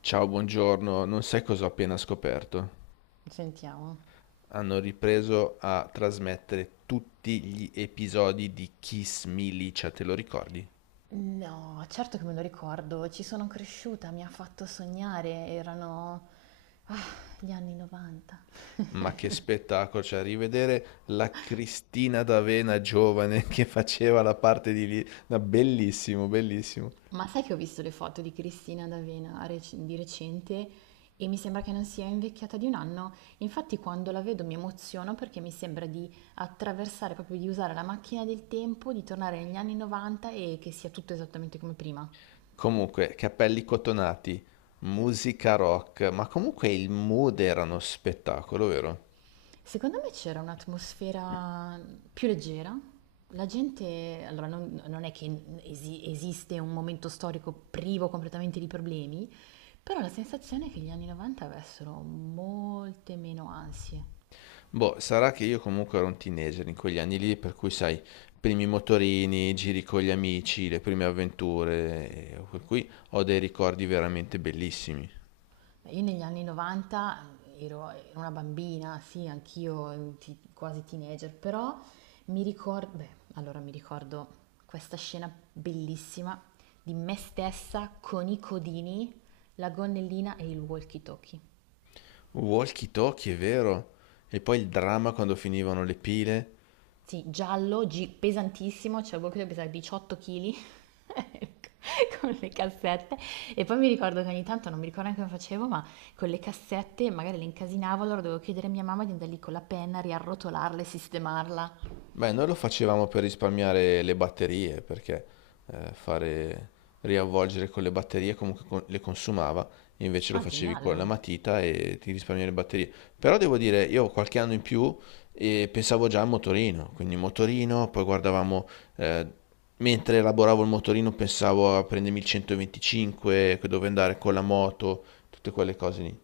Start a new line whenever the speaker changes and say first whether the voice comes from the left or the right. left: Ciao, buongiorno. Non sai cosa ho appena scoperto?
right: Sentiamo.
left: Hanno ripreso a trasmettere tutti gli episodi di Kiss Milicia, te lo ricordi?
right: No, certo che me lo ricordo, ci sono cresciuta, mi ha fatto sognare, erano ah, gli anni 90.
left: Ma che spettacolo, cioè rivedere la Cristina D'Avena giovane che faceva la parte di lì, no, bellissimo, bellissimo.
right: Ma sai che ho visto le foto di Cristina D'Avena di recente e mi sembra che non sia invecchiata di un anno. Infatti quando la vedo mi emoziono perché mi sembra di attraversare, proprio di usare la macchina del tempo, di tornare negli anni 90 e che sia tutto esattamente come prima.
left: Comunque, capelli cotonati, musica rock, ma comunque il mood era uno spettacolo, vero?
right: Secondo me c'era un'atmosfera più leggera. La gente, allora non è che esiste un momento storico privo completamente di problemi, però la sensazione è che gli anni 90 avessero molte meno ansie.
left: Boh, sarà che io comunque ero un teenager in quegli anni lì, per cui sai, primi motorini, giri con gli amici, le prime avventure, e per cui ho dei ricordi veramente bellissimi.
right: Io negli anni 90 ero una bambina, sì, anch'io ti quasi teenager, però mi ricor beh, allora mi ricordo questa scena bellissima di me stessa con i codini, la gonnellina e il walkie talkie.
left: Walkie talkie, è vero? E poi il dramma quando finivano le pile.
right: Sì, giallo, pesantissimo, cioè proprio pesava 18 kg con le cassette. E poi mi ricordo che ogni tanto, non mi ricordo neanche come facevo, ma con le cassette magari le incasinavo, allora dovevo chiedere a mia mamma di andare lì con la penna, riarrotolarla e sistemarla.
left: Beh, noi lo facevamo per risparmiare le batterie, perché fare riavvolgere con le batterie comunque le consumava, invece lo
right: Ah,
left: facevi
right: geniale,
left: con la
right: no?
left: matita e ti risparmiavi le batterie. Però devo dire, io qualche anno in più pensavo già al motorino, quindi motorino, poi guardavamo, eh, mentre elaboravo il motorino pensavo a prendermi il 125, dove andare con la moto, tutte quelle cose lì.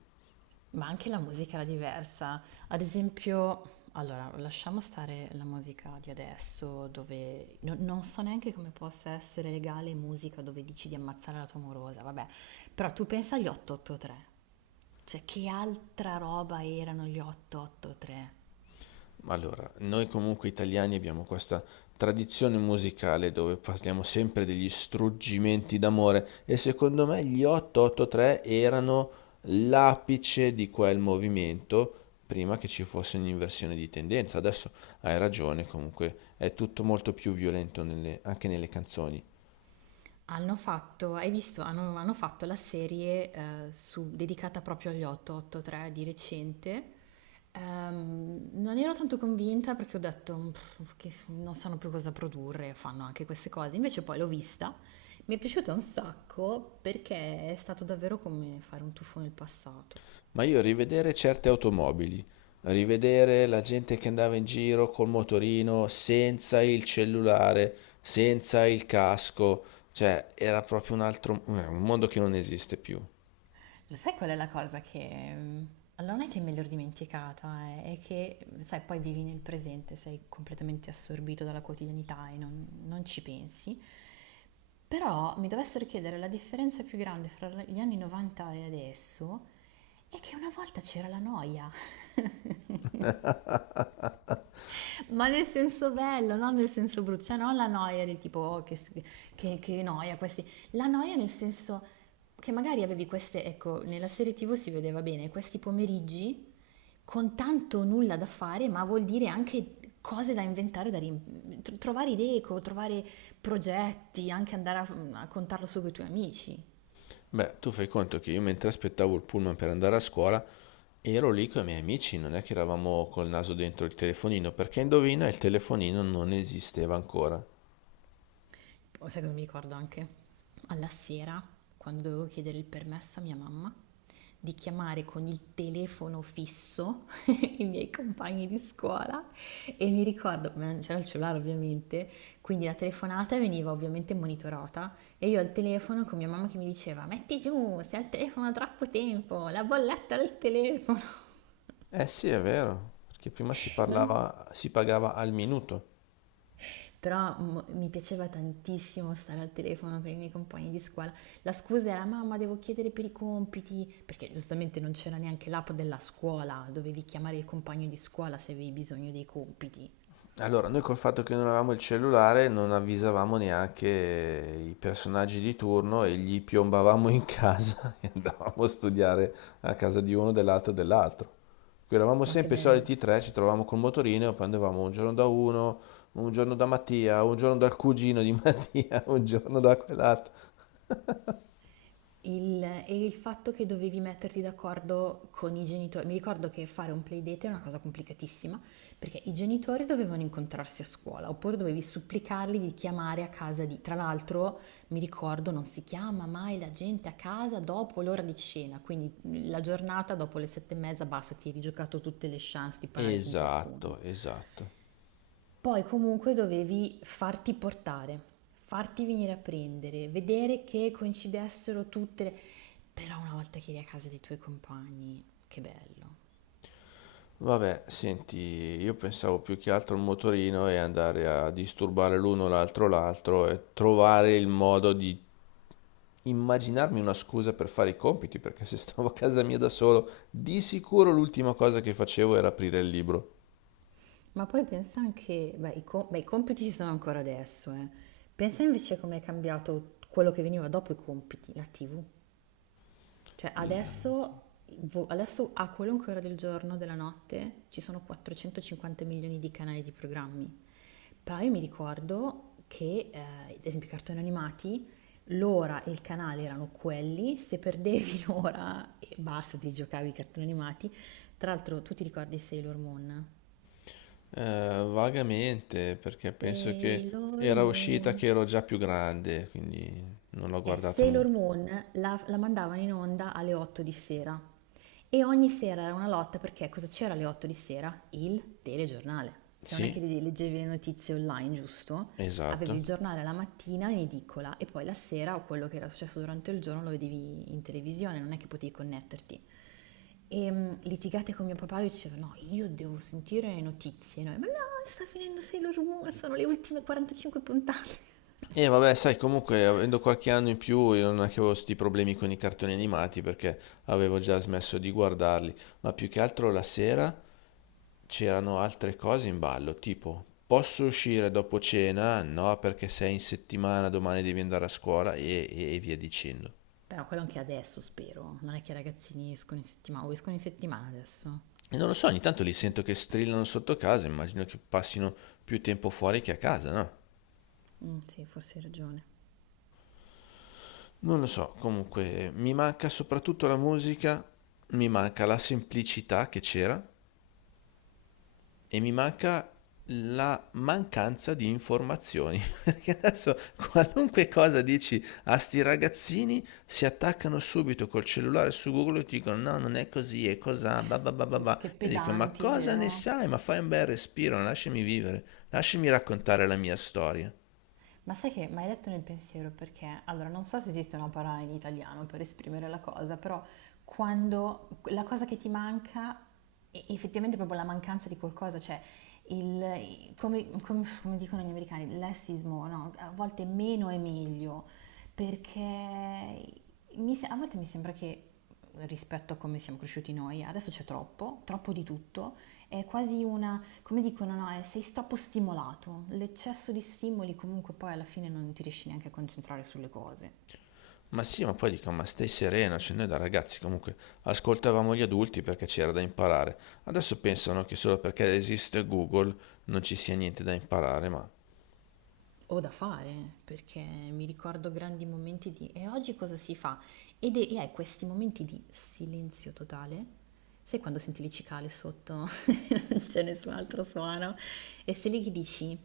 right: Ma anche la musica era diversa. Ad esempio, allora, lasciamo stare la musica di adesso, dove non so neanche come possa essere legale musica dove dici di ammazzare la tua morosa, vabbè. Però tu pensa agli 883. Cioè, che altra roba erano gli 883?
left: Allora, noi comunque italiani abbiamo questa tradizione musicale dove parliamo sempre degli struggimenti d'amore e secondo me gli 883 erano l'apice di quel movimento prima che ci fosse un'inversione di tendenza. Adesso hai ragione, comunque è tutto molto più violento anche nelle canzoni.
right: Hanno fatto, hai visto, hanno fatto la serie dedicata proprio agli 883 di recente. Non ero tanto convinta perché ho detto "Pff, che non sanno più cosa produrre, fanno anche queste cose. Invece poi l'ho vista, mi è piaciuta un sacco perché è stato davvero come fare un tuffo nel passato.
left: Ma io rivedere certe automobili, rivedere la gente che andava in giro col motorino, senza il cellulare, senza il casco, cioè era proprio un altro, un mondo che non esiste più.
right: Lo sai qual è la cosa che... allora non è che me l'ero dimenticata, è che, sai, poi vivi nel presente, sei completamente assorbito dalla quotidianità e non ci pensi. Però mi dovessero chiedere la differenza più grande fra gli anni 90 e adesso è che una volta c'era la noia. Ma nel senso bello, non nel senso brutto, cioè non la noia del tipo "Oh, che, che noia questi, la noia nel senso che magari avevi queste, ecco, nella serie TV si vedeva bene, questi pomeriggi con tanto nulla da fare, ma vuol dire anche cose da inventare, da trovare idee, trovare progetti, anche andare a contarlo su con i tuoi amici.
left: Beh, tu fai conto che io mentre aspettavo il pullman per andare a scuola, ero lì con i miei amici, non è che eravamo col naso dentro il telefonino, perché indovina, il telefonino non esisteva ancora.
right: Oh, sai cosa mi ricordo anche? Alla sera, quando dovevo chiedere il permesso a mia mamma di chiamare con il telefono fisso i miei compagni di scuola e mi ricordo, ma non c'era il cellulare ovviamente, quindi la telefonata veniva ovviamente monitorata e io al telefono con mia mamma che mi diceva metti giù, sei al telefono da troppo tempo, la bolletta del telefono.
left: Eh sì, è vero, perché prima si
right: Non
left: parlava, si pagava al minuto.
right: Però mi piaceva tantissimo stare al telefono con i miei compagni di scuola. La scusa era mamma, devo chiedere per i compiti, perché giustamente non c'era neanche l'app della scuola, dovevi chiamare il compagno di scuola se avevi bisogno dei compiti.
left: Allora, noi col fatto che non avevamo il cellulare non avvisavamo neanche i personaggi di turno e gli piombavamo in casa e andavamo a studiare a casa di uno, dell'altro e dell'altro. Qui eravamo
right: Ma che
left: sempre i
right: bello.
left: soliti tre, ci trovavamo col motorino e poi andavamo un giorno da uno, un giorno da Mattia, un giorno dal cugino di Mattia, un giorno da quell'altro.
right: E il fatto che dovevi metterti d'accordo con i genitori, mi ricordo che fare un playdate è una cosa complicatissima, perché i genitori dovevano incontrarsi a scuola, oppure dovevi supplicarli di chiamare a casa di... Tra l'altro, mi ricordo, non si chiama mai la gente a casa dopo l'ora di cena, quindi la giornata dopo le 7:30 basta, ti eri giocato tutte le chance di parlare con qualcuno.
left: Esatto, esatto.
right: Poi comunque dovevi farti portare, farti venire a prendere, vedere che coincidessero tutte le... Però una volta che eri a casa dei tuoi compagni, che bello.
left: Vabbè, senti, io pensavo più che altro al motorino e andare a disturbare l'uno l'altro l'altro e trovare il modo di immaginarmi una scusa per fare i compiti, perché se stavo a casa mia da solo, di sicuro l'ultima cosa che facevo era aprire il libro.
right: Ma poi pensa anche, beh, i compiti ci sono ancora adesso, eh. Pensa invece come è cambiato quello che veniva dopo i compiti, la TV. Cioè
left: Il-
right: adesso, adesso a qualunque ora del giorno, della notte, ci sono 450 milioni di canali di programmi. Però io mi ricordo che, ad esempio, i cartoni animati, l'ora e il canale erano quelli, se perdevi l'ora e basta, ti giocavi i cartoni animati. Tra l'altro, tu ti ricordi Sailor Moon?
left: Vagamente, perché penso che
right: Sailor
left: era uscita
right: Moon.
left: che ero già più grande, quindi non l'ho guardata
right: Sailor
left: molto.
right: Moon la mandavano in onda alle 8 di sera. E ogni sera era una lotta perché cosa c'era alle 8 di sera? Il telegiornale, che non è che
left: Sì,
right: leggevi le notizie online, giusto? Avevi
left: esatto.
right: il giornale la mattina in edicola e poi la sera o quello che era successo durante il giorno lo vedevi in televisione, non è che potevi connetterti. E litigate con mio papà, lui diceva no, io devo sentire le notizie, noi, ma no, sta finendo Sailor Moon, sono le ultime 45 puntate.
left: E vabbè, sai, comunque avendo qualche anno in più io non è che avevo sti problemi con i cartoni animati perché avevo già smesso di guardarli, ma più che altro la sera c'erano altre cose in ballo, tipo posso uscire dopo cena? No, perché sei in settimana, domani devi andare a scuola e via dicendo.
right: Però quello anche adesso, spero. Non è che i ragazzini escono in settimana, o escono in settimana adesso?
left: E non lo so, ogni tanto li sento che strillano sotto casa, immagino che passino più tempo fuori che a casa, no?
right: Mm, sì, forse hai ragione.
left: Non lo so, comunque mi manca soprattutto la musica, mi manca la semplicità che c'era, e mi manca la mancanza di informazioni. Perché adesso qualunque cosa dici a sti ragazzini si attaccano subito col cellulare su Google e ti dicono no, non è così, è cos'ha, ba ba ba ba ba.
right: Che
left: E dico ma
right: pedanti,
left: cosa ne
right: vero?
left: sai? Ma fai un bel respiro, lasciami vivere, lasciami raccontare la mia storia.
right: Ma sai che mi hai letto nel pensiero perché, allora, non so se esiste una parola in italiano per esprimere la cosa, però quando la cosa che ti manca è effettivamente proprio la mancanza di qualcosa, cioè come dicono gli americani, lessismo, no? A volte meno è meglio, perché mi se- a volte mi sembra che rispetto a come siamo cresciuti noi, adesso c'è troppo, troppo di tutto. È quasi una, come dicono, no, sei troppo stimolato. L'eccesso di stimoli comunque poi alla fine non ti riesci neanche a concentrare sulle cose.
left: Ma sì, ma poi dico, ma stai sereno, cioè noi da ragazzi comunque ascoltavamo gli adulti perché c'era da imparare. Adesso pensano che solo perché esiste Google non ci sia niente da imparare, ma...
right: Ho da fare, perché mi ricordo grandi momenti di e oggi cosa si fa? Ed è, e hai questi momenti di silenzio totale. Sai quando senti le cicale sotto, non c'è nessun altro suono, e sei lì che dici,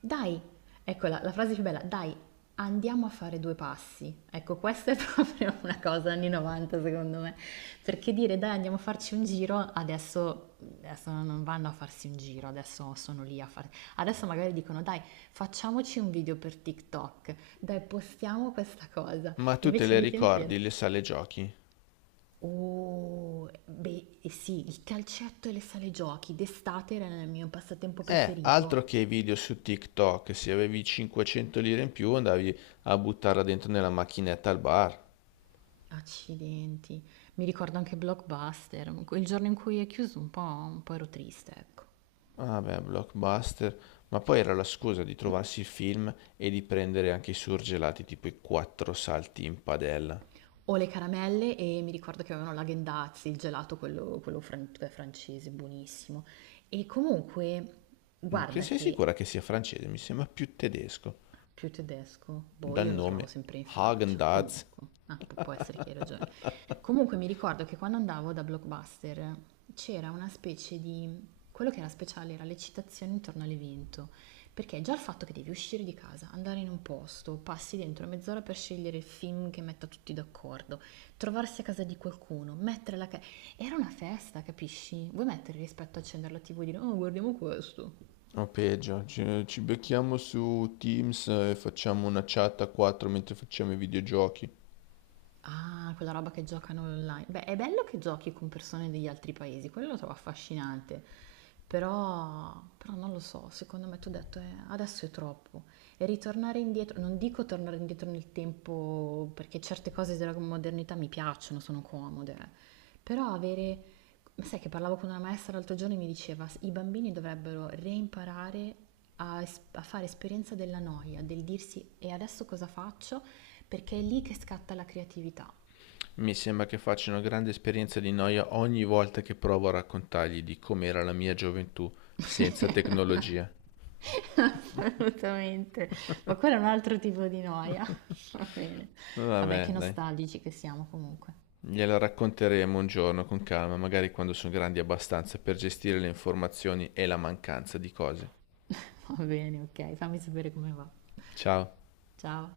right: dai, ecco la frase più bella, dai, andiamo a fare due passi. Ecco, questa è proprio una cosa anni 90 secondo me, perché dire dai andiamo a farci un giro, adesso non vanno a farsi un giro, adesso sono lì a fare, adesso magari dicono dai Facciamoci un video per TikTok, dai, postiamo questa cosa.
left: Ma tu te
right: Invece i
left: le
right: miei tempi era...
left: ricordi le sale giochi?
right: Oh, beh, eh sì, il calcetto e le sale giochi d'estate era il mio passatempo
left: Altro
right: preferito.
left: che i video su TikTok, se avevi 500 lire in più andavi a buttarla dentro nella macchinetta al bar.
right: Accidenti, mi ricordo anche Blockbuster, il giorno in cui è chiuso un po' ero triste, ecco.
left: Vabbè, blockbuster, ma poi era la scusa di trovarsi il film e di prendere anche i surgelati tipo i quattro salti in padella.
right: Ho le caramelle e mi ricordo che avevano la Gendazzi, il gelato, quello cioè francese, buonissimo. E comunque,
left: Mm, cioè,
right: guarda
left: sei
right: che
left: sicura che sia francese? Mi sembra più tedesco,
right: Più tedesco? Boh,
left: dal
right: io lo trovavo
left: nome
right: sempre in Francia.
left: Häagen-Dazs.
right: Comunque, ah, può essere che hai ragione. Comunque mi ricordo che quando andavo da Blockbuster c'era una specie di... Quello che era speciale era l'eccitazione intorno all'evento, perché già il fatto che devi uscire di casa, andare in un posto, passi dentro mezz'ora per scegliere il film che metta tutti d'accordo, trovarsi a casa di qualcuno, mettere la... Era una festa, capisci? Vuoi mettere rispetto a accendere la TV e dire, oh, guardiamo questo.
left: O peggio, ci, ci becchiamo su Teams e facciamo una chat a quattro mentre facciamo i videogiochi.
right: Ah, quella roba che giocano online. Beh, è bello che giochi con persone degli altri paesi, quello lo trovo affascinante. Però non lo so, secondo me tu hai detto, adesso è troppo. E ritornare indietro, non dico tornare indietro nel tempo, perché certe cose della modernità mi piacciono, sono comode, eh. Però avere, ma sai che parlavo con una maestra l'altro giorno e mi diceva, i bambini dovrebbero reimparare a fare esperienza della noia, del dirsi e adesso cosa faccio? Perché è lì che scatta la creatività.
left: Mi sembra che faccia una grande esperienza di noia ogni volta che provo a raccontargli di com'era la mia gioventù senza tecnologia.
right: Assolutamente, ma quello è un altro tipo di noia. Va bene. Vabbè,
left: Vabbè,
right: che
left: dai.
right: nostalgici che siamo comunque.
left: Gliela racconteremo un giorno con calma, magari quando sono grandi abbastanza per gestire le informazioni e la mancanza di cose.
right: Va bene, ok, fammi sapere come va.
left: Ciao.
right: Ciao.